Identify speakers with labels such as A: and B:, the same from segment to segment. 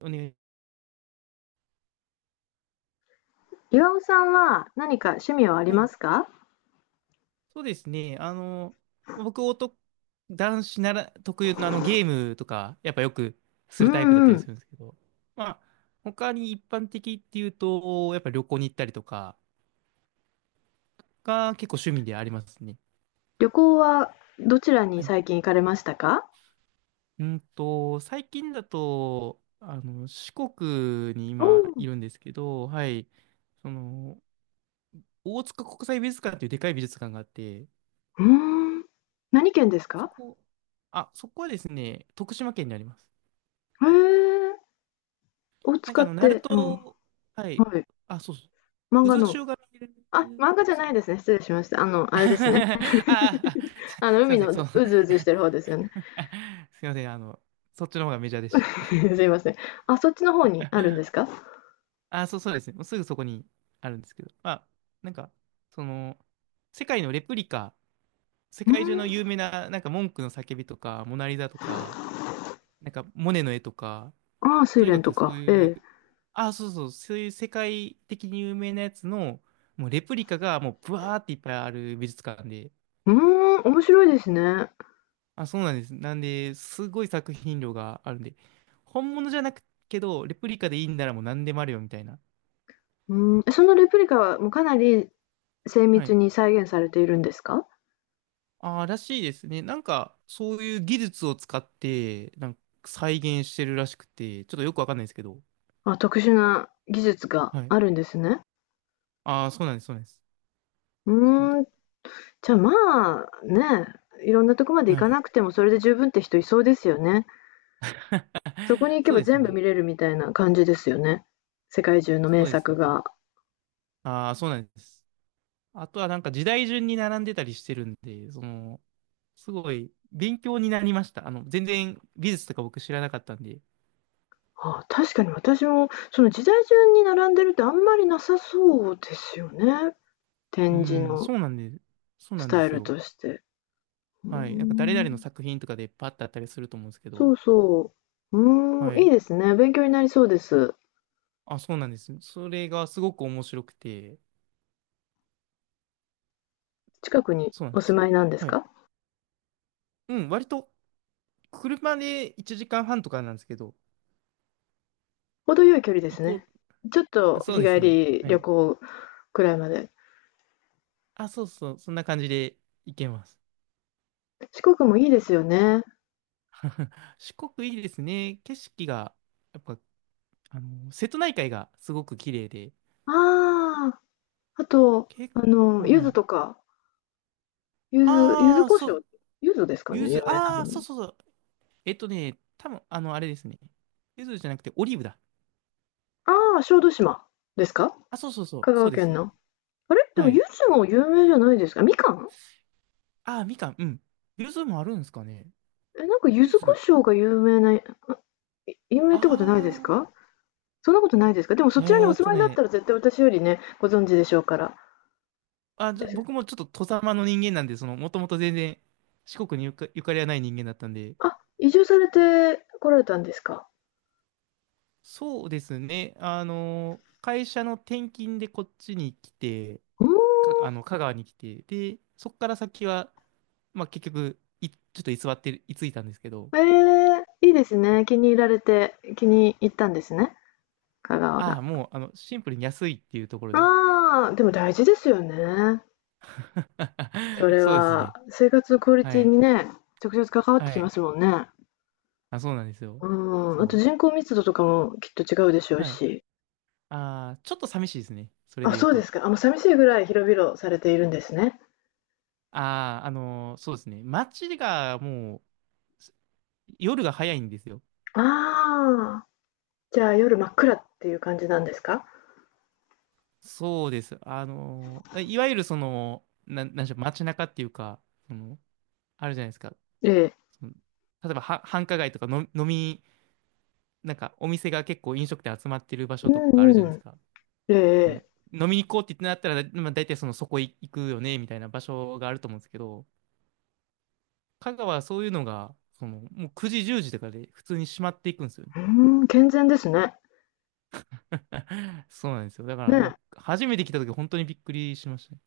A: お願い。
B: 岩尾さんは何か趣味はあり
A: は
B: ま
A: い。
B: すか？
A: そうですね。僕、男、男子なら特有のゲームとか、やっぱよくす
B: う
A: るタイプだっ
B: ん
A: た
B: う
A: りす
B: ん。
A: るんですけど、まあ、他に一般的っていうと、やっぱ旅行に行ったりとかが結構趣味でありますね。
B: 旅行はどちらに
A: はい。
B: 最近行かれましたか？
A: 最近だと、四国に
B: お
A: 今
B: ー、
A: いるんですけど、はい。その、大塚国際美術館っていうでかい美術館があって、
B: うーん。何県です
A: そ
B: か？
A: こ、あ、そこはですね、徳島県にあります。
B: へえ。を使っ
A: ナル
B: て、うん。
A: ト、はい。
B: はい。
A: あ、そうそ
B: 漫
A: う。
B: 画
A: 渦
B: の。
A: 潮が見え
B: あ、
A: る。
B: 漫画じゃ
A: そ
B: ない
A: う。
B: ですね。失礼しました。あ
A: あ
B: れですね。
A: あ、あ、 すい
B: 海
A: ませ
B: の
A: ん。そう。す
B: うずうずしてる方ですよね。
A: いません。そっちの方がメジャーでし た。
B: すいません。あ、そっちの方にあるんです か？
A: あ、そうですね。もうすぐそこにあるんですけど。まあ、なんか、その、世界のレプリカ、世
B: うー
A: 界中の有
B: ん。
A: 名な、文句の叫びとか、モナリザとか、モネの絵とか、
B: ああ、睡
A: とに
B: 蓮
A: か
B: と
A: くそう
B: か。
A: い
B: ええ。
A: う、あ、そうそう、そういう世界的に有名なやつの、もうレプリカがもうブワーっていっぱいある美術館で、
B: うーん、面白いですね。
A: あ、そうなんです。なんで、すごい作品量があるんで、本物じゃなくけど、レプリカでいいんならもう何でもあるよみたいな。
B: うーん、そのレプリカはもうかなり精
A: は
B: 密
A: い。
B: に再現されているんですか？
A: ああらしいですね。そういう技術を使って、再現してるらしくて、ちょっとよくわかんないですけど。
B: あ、特殊な技術が
A: はい。
B: あるんですね。
A: ああそうなんです、そうなんです。
B: う
A: そう
B: ーん、じゃ、あ、まあ、ね、いろんなとこまで行
A: は
B: か
A: い。
B: なくてもそれで十分って人いそうですよね。そこに行 け
A: そう
B: ば
A: です
B: 全部
A: ね。
B: 見れるみたいな感じですよね。世界中の
A: そ
B: 名
A: うです
B: 作
A: ね。
B: が。
A: ああ、そうなんです。あとは時代順に並んでたりしてるんで、すごい勉強になりました。全然美術とか僕知らなかったんで。
B: ああ、確かに私もその時代順に並んでるってあんまりなさそうですよね、
A: う
B: 展示
A: ん、
B: の
A: そうなんで、そう
B: ス
A: なんで
B: タイ
A: す
B: ル
A: よ。
B: として。うー
A: はい。誰々の
B: ん、
A: 作品とかでパッとあったりすると思うんですけ
B: そ
A: ど、
B: うそう。うー
A: は
B: ん、いい
A: い。
B: ですね、勉強になりそうです。
A: あ、そうなんですよ。それがすごく面白くて、
B: 近くに
A: そうなん
B: お
A: です
B: 住
A: よ
B: ま
A: ね。
B: いなんです
A: はい。
B: か？
A: うん、割と車で1時間半とかなんですけど、
B: 程よい距離で
A: 行
B: す
A: こ
B: ね。ちょっ
A: う。
B: と
A: そう
B: 日
A: で
B: 帰
A: すね。
B: り
A: は
B: 旅
A: い。
B: 行くらいまで。
A: あ、そうそう、そんな感じで行けます。
B: 四国もいいですよね。
A: 四国いいですね。景色が、やっぱ、瀬戸内海がすごく綺麗で、
B: ああ、あと、
A: 結
B: あ
A: 構、
B: の、柚
A: は
B: 子
A: い。
B: とか、柚子、柚子
A: ああ、
B: 胡
A: そ
B: 椒、
A: う、
B: 柚子ですかね、
A: ゆ
B: 有
A: ず、
B: 名な
A: あ
B: の
A: あ、そう
B: に。
A: そうそう。多分あれですね。ゆずじゃなくて、オリーブだ。
B: ああ、小豆島ですか？
A: あ、そうそうそう、
B: 香
A: そう
B: 川
A: で
B: 県
A: す。
B: の。あれ、でも
A: はい。
B: 柚子も有名じゃないですか？みかん？
A: ああ、みかん、うん。ゆずもあるんですかね。
B: え、なんか柚
A: ゆ
B: 子胡
A: ず、
B: 椒が有名な、有名って
A: あ
B: ことないですか？そんなことないですか？でもそ
A: あ、
B: ちらにお住まいだったら絶対私よりね、ご存知でしょうから。
A: あ、僕もちょっと、外様の人間なんで、もともと全然、四国にゆかりはない人間だったんで、
B: あ、移住されて来られたんですか？
A: そうですね。会社の転勤でこっちに来て、
B: うん。
A: か、あの、香川に来て、で、そこから先は、まあ、結局、ちょっと居座ってる、居ついたんですけど、
B: ええ、いいですね。気に入ったんですね、香川
A: ああ、
B: が。
A: もう、シンプルに安いっていうところで。
B: ああ、でも大事ですよね。そ れ
A: そうです
B: は、
A: ね。
B: 生活のクオリ
A: は
B: ティ
A: い。
B: にね、直接関わっ
A: は
B: てきま
A: い。
B: すもんね。
A: あ、そうなんですよ。
B: うん、あと
A: そ
B: 人口密度とかもきっと違うでしょう
A: う。はい。
B: し。
A: ああ、ちょっと寂しいですね。それ
B: あ、
A: で言う
B: そうで
A: と。
B: すか。あ、もう寂しいぐらい広々されているんですね。
A: ああ、そうですね。街がもう、夜が早いんですよ。
B: ああ、じゃあ夜真っ暗っていう感じなんですか？
A: そうです。いわゆるその、なんでしょう、街中っていうか、その、あるじゃないですか。
B: ええ。
A: その、例えばは、繁華街とかの、お店が結構飲食店集まってる場
B: う
A: 所とかあるじゃ
B: ん
A: ない
B: う
A: です
B: ん。
A: か。そ
B: え
A: の
B: え、
A: 飲みに行こうって言ってなったら、まあ、大体そのそこ行くよね、みたいな場所があると思うんですけど、香川はそういうのが、もう9時、10時とかで普通に閉まっていくんですよね。
B: うん、健全ですね。
A: そうなんですよ。だか
B: ね
A: ら、
B: え。
A: 初めて来た時本当にびっくりしましたね。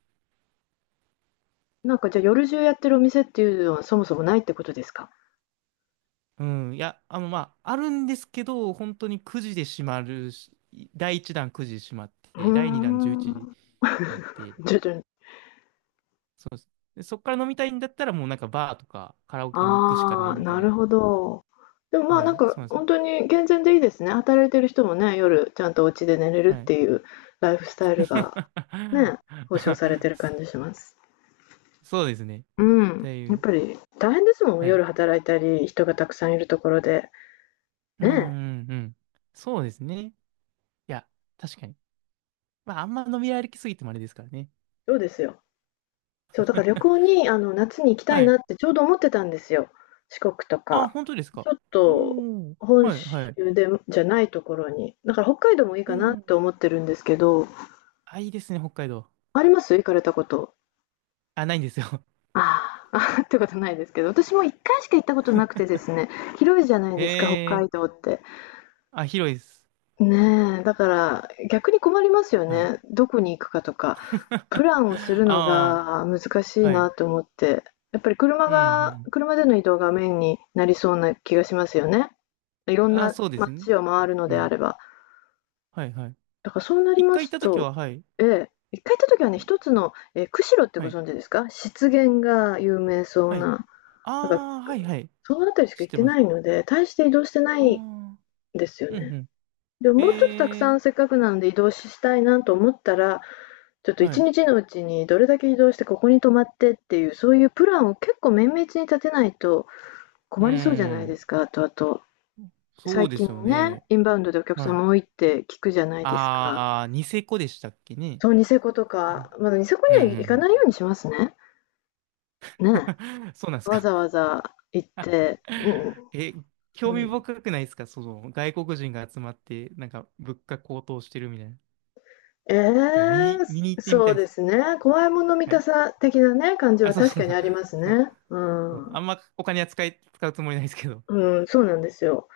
B: なんかじゃあ夜中やってるお店っていうのはそもそもないってことですか？
A: うん、いや、あるんですけど、本当に9時で閉まるし、第1弾9時で閉まっ
B: うー
A: て、第2弾11時
B: ん。
A: で閉まって、
B: 徐々に。
A: そうです。で、そっから飲みたいんだったら、もうバーとかカラオケに行くしかな
B: あ
A: い
B: あ、
A: みた
B: な
A: い
B: る
A: な。
B: ほど。でもまあ、
A: は
B: なん
A: い、
B: か
A: そうなんですよ。
B: 本当に健全でいいですね。働いてる人もね、夜ちゃんとお家で寝れるっ
A: はい。
B: ていうライフスタイルがね、保障さ れてる感じします。
A: そうですね。
B: うん、
A: だい
B: やっ
A: ぶ。
B: ぱり大変ですもん、
A: はい。
B: 夜働いたり、人がたくさんいるところで。
A: うん、
B: ねえ、
A: うん、うん。そうですね。いや、確かに。まあ、あんま飲み歩きすぎてもあれですからね。
B: そうですよ。そう、だから旅行 に、あの、夏に行きたい
A: は
B: な
A: い。
B: ってちょうど思ってたんですよ。四国と
A: あ、
B: か。
A: 本当です
B: ち
A: か。
B: ょっ
A: う
B: と
A: ん。
B: 本
A: はい、
B: 州
A: はい。
B: でじゃないところに。だから北海道もいい
A: う
B: かなっ
A: ん。
B: て思ってるんですけど、
A: あ、いいですね、北海道。
B: あります、行かれたこと。
A: あ、ないんですよ。
B: あーあー、ああってことないですけど、私も1回しか行ったことなくてですね、広いじゃないですか、北
A: ええ
B: 海道って。
A: あ、広いです。
B: ねえ、だから逆に困りますよ
A: はい。
B: ね。どこに行くかとか、プ ランをするの
A: あ
B: が難し
A: あ、
B: い
A: は
B: な
A: い。
B: と思って、やっぱり
A: うん、うん。
B: 車での移動がメインになりそうな気がしますよね。いろん
A: あ、
B: な
A: そうですね。
B: 街を回るの
A: う
B: であ
A: ん。
B: れば。
A: はい、はい。
B: だからそうなり
A: 一
B: ま
A: 回行っ
B: す
A: た時
B: と、
A: は、はい。
B: ええ、一回行った時はね、一つの、ええ、釧路ってご
A: はい。
B: 存知ですか？湿原が有名そう
A: は
B: な、
A: い。
B: なんか
A: あ
B: ら、
A: あ、はい、はい。
B: その辺りしか
A: 知っ
B: 行っ
A: て
B: て
A: ま
B: な
A: す。
B: いので、大して移動してな
A: あ
B: いん
A: あ、
B: ですよ
A: うん、う
B: ね。
A: ん。
B: でも、もうちょっとたく
A: え
B: さ
A: え
B: んせっかくなので移動したいなと思ったら、ちょっと
A: は
B: 1
A: い。
B: 日のうちにどれだけ移動してここに泊まってっていう、そういうプランを結構綿密に立てないと
A: う
B: 困りそうじゃないで
A: ん。
B: すか。あとあと、
A: そ
B: 最
A: うで
B: 近
A: すよ
B: ね、
A: ね。
B: インバウンドでお客
A: はい。
B: 様多いって聞くじゃないですか。
A: ああ、ニセコでしたっけね。
B: そう、ニセコと
A: う
B: か、
A: ん、
B: まだニセコ
A: うん、うん。
B: には行
A: う
B: か
A: ん
B: ないようにしますね。ね。
A: そうなんです
B: わ
A: か。
B: ざわざ行って、うん、
A: え、興
B: う
A: 味
B: ん。
A: 深くないですかその外国人が集まって、物価高騰してるみたいな。
B: ええ、
A: え見に、見に行ってみた
B: そう
A: いで
B: で
A: す。
B: すね。怖いもの見
A: は
B: た
A: い。
B: さ的なね、感じ
A: あ、
B: は
A: そう
B: 確
A: そう
B: か
A: そ
B: に
A: う。
B: あります ね。う
A: そう
B: ん。
A: あんまお金は使うつもりないですけど。
B: うん、そうなんですよ。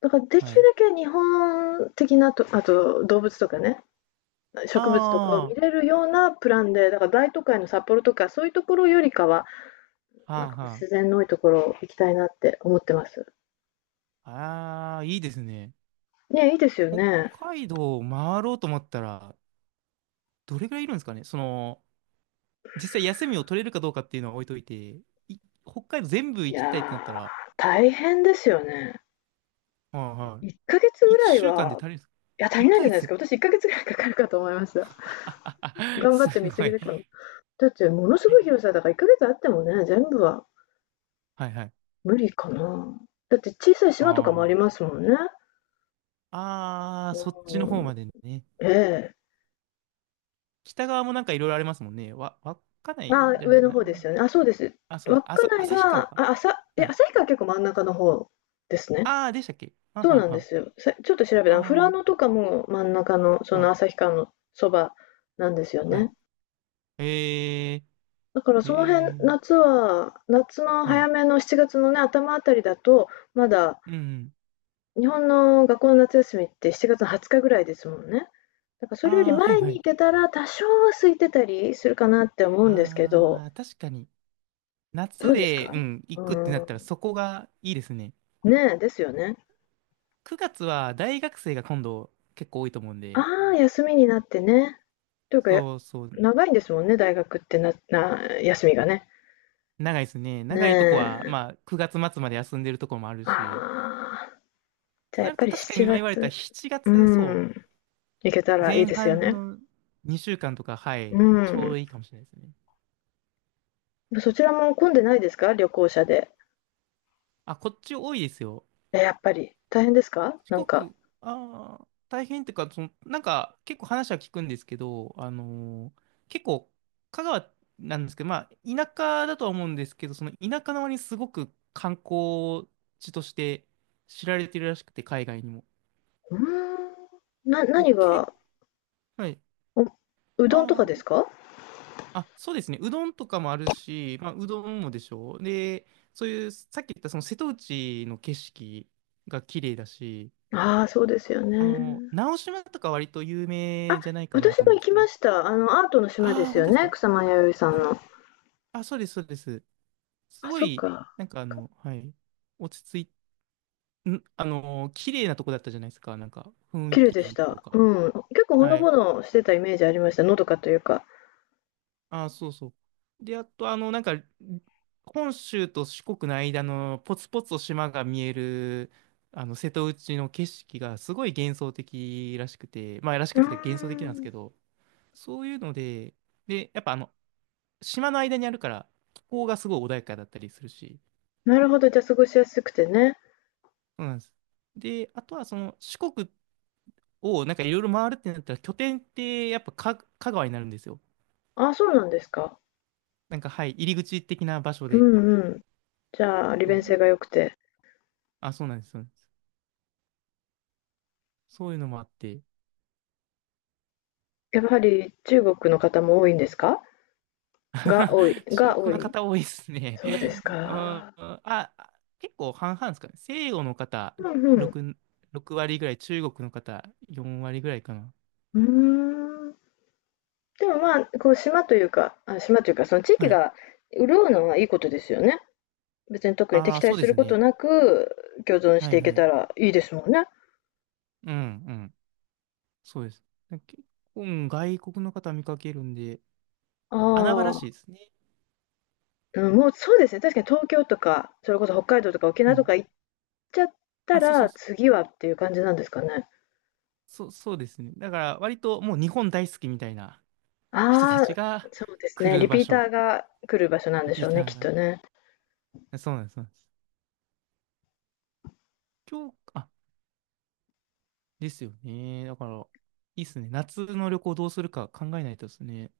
B: だからで
A: は
B: きる
A: い。
B: だけ日本的なと、あと動物とかね、
A: あ
B: 植物とかを
A: あ、
B: 見
A: は
B: れるようなプランで、だから大都会の札幌とかそういうところよりかは、なん
A: あ
B: か
A: は
B: 自然の多いところ行きたいなって思ってます。
A: あ。ああ、いいですね。
B: ね、いいですよ
A: 北
B: ね。
A: 海道を回ろうと思ったら、どれぐらいいるんですかねその、実際休みを取れるかどうかっていうのは置いといて、い北海道全部
B: い
A: 行きたいってなった
B: や
A: ら、
B: ー、大変ですよね。
A: はいは
B: 1ヶ月
A: い。
B: ぐらい
A: 1週間で
B: は、
A: 足りるんですか
B: いや、足
A: 1
B: りないんじゃ
A: ヶ
B: ないですか。
A: 月
B: 私1ヶ月ぐらいかかるかと思いました。頑張っ
A: す
B: て見過
A: ご
B: ぎ
A: い。
B: でかも。だってものすごい広さだから1ヶ月あってもね、全部は
A: はいはい。
B: 無理かな。だって小さい島とかもあり
A: あ
B: ます
A: あ。
B: もんね。
A: ああ、そっちの
B: う
A: 方
B: ん、
A: までね。
B: ええ。
A: 北側もいろいろありますもんね。わかないん
B: あ、
A: じゃな
B: 上
A: い
B: の
A: な。
B: 方ですよね。あ、そうです。
A: あ、そうだ。
B: 稚内
A: 旭川
B: が、
A: か。
B: え、
A: はい。
B: 旭川結構真ん中の方ですね。
A: ああ、でしたっけはん
B: そう
A: はん
B: なん
A: は
B: で
A: ん。
B: すよ。ちょっと調べたら、富良
A: あ
B: 野とかも真ん中の、そ
A: あ、は
B: の
A: ん。
B: 旭川のそばなんですよ
A: はい。
B: ね。
A: えー、
B: だから
A: え
B: その辺、
A: ー、
B: 夏の
A: は
B: 早
A: い。
B: めの7月のね、頭あたりだと、まだ
A: うんうん。
B: 日本の学校の夏休みって7月の20日ぐらいですもんね。だからそれより
A: ああ、はい
B: 前
A: は
B: に行
A: い。
B: けたら、多少は空いてたりするかなって思うんですけ
A: あ
B: ど、
A: あ、確かに。
B: ど
A: 夏
B: うです
A: で、う
B: か？
A: ん、行くってなったら
B: う
A: そこがいいですね。
B: ーん。ねえ、ですよね。
A: 9月は大学生が今度結構多いと思うんで。
B: ああ、休みになってね。というか、や
A: そうそう。
B: 長いんですもんね、大学って休みがね。
A: 長いですね。
B: ね
A: 長いとこは、
B: え。
A: まあ、9月末まで休んでるとこもある
B: あ
A: し、
B: あ、じ
A: と
B: ゃあや
A: な
B: っ
A: る
B: ぱ
A: と
B: り
A: 確かに
B: 7
A: 今言われた
B: 月、
A: 7
B: うー
A: 月、そ
B: ん、行けた
A: う、
B: らいい
A: 前
B: ですよ
A: 半
B: ね。
A: の2週間とか、は
B: う
A: い、ちょう
B: ん。
A: どいいかもしれないですね。
B: そちらも混んでないですか？旅行者で。
A: あ、こっち多いですよ。
B: え、やっぱり。大変ですか？
A: 四
B: なんか。
A: 国、ああ、大変っていうか、結構話は聞くんですけど、結構、香川なんですけど、まあ、田舎だとは思うんですけど、その田舎の割にすごく観光地として知られてるらしくて、海外にも。
B: うーん。何
A: 結
B: が、
A: 構、はい。
B: おうどんとか
A: あ
B: です
A: あ。
B: か？
A: あ、そうですね。うどんとかもあるし、まあ、うどんもでしょう。で、そういう、さっき言ったその瀬戸内の景色が綺麗だし、
B: ああー、そうですよね。
A: 直島とか割と有
B: あ、
A: 名じゃないかな
B: 私
A: と
B: も
A: 思う
B: 行
A: んです
B: き
A: けど。
B: ました。あの、アートの島で
A: ああ、
B: す
A: 本
B: よ
A: 当です
B: ね、
A: か。
B: 草間彌生さん
A: うん
B: の。
A: あ、そうです、そうです。す
B: あ、
A: ご
B: そっ
A: い、
B: か。か
A: はい、落ち着い、ん、あの、綺麗なとこだったじゃないですか。雰囲
B: 綺麗でし
A: 気と
B: た。う
A: か。
B: ん。結構ほの
A: は
B: ぼ
A: い。
B: のしてたイメージありました。のどかというか。
A: ああ、そうそう。で、あと、本州と四国の間のポツポツと島が見える、瀬戸内の景色がすごい幻想的らしくて、まあ、らし
B: う
A: く
B: ー
A: て幻想的なんです
B: ん。
A: けど、そういうので、で、やっぱ島の間にあるから、気候がすごい穏やかだったりするし、
B: なるほど、じゃ、過ごしやすくてね。
A: そうなんです。で、あとはその、四国をいろいろ回るってなったら、拠点ってやっぱ香川になるんですよ。
B: ああ、そうなんですか。
A: なんか、はい、入り口的な場所
B: う
A: で。
B: んうん。じゃあ、利
A: そ
B: 便性
A: う、
B: が良くて。
A: あ、そうなんです。そうなんですそういうのもあって。
B: やはり中国の方も多いんですか？
A: 中
B: が多
A: 国の
B: い？
A: 方多いですね。
B: そうです
A: うん、
B: か。
A: あ、結構半々ですかね。西洋の方
B: うんうん。
A: 6、6割ぐらい、中国の方4割ぐらいかな。
B: うーん。でも、まあ、こう島というか、あ、島というか、その地域
A: はい。
B: が潤うのはいいことですよね。別に特に
A: あ
B: 敵
A: あ、
B: 対
A: そうで
B: する
A: す
B: こと
A: ね。
B: なく、共存し
A: は
B: て
A: い
B: いけ
A: は
B: た
A: い。
B: らいいですもんね。
A: うんうん。そうです。結構、うん外国の方見かけるんで、
B: あ
A: 穴場らしいで
B: あ、
A: すね。
B: うん、もうそうですね、確かに東京とか、それこそ北海道とか沖
A: う
B: 縄と
A: ん。
B: か行っちゃった
A: あ、そうそう
B: ら、
A: そう。
B: 次はっていう感じなんですかね。
A: そう、そうですね。だから、割ともう日本大好きみたいな人た
B: ああ、
A: ちが
B: そうです
A: 来
B: ね、
A: る
B: リ
A: 場
B: ピータ
A: 所。
B: ーが来る場所なん
A: リ
B: でし
A: ピ
B: ょ
A: ー
B: う
A: タ
B: ね、
A: ー
B: きっと
A: が。
B: ね。
A: そうなんです。そうなんです。今日、あ、ですよね。だから、いいっすね。夏の旅行どうするか考えないとですね。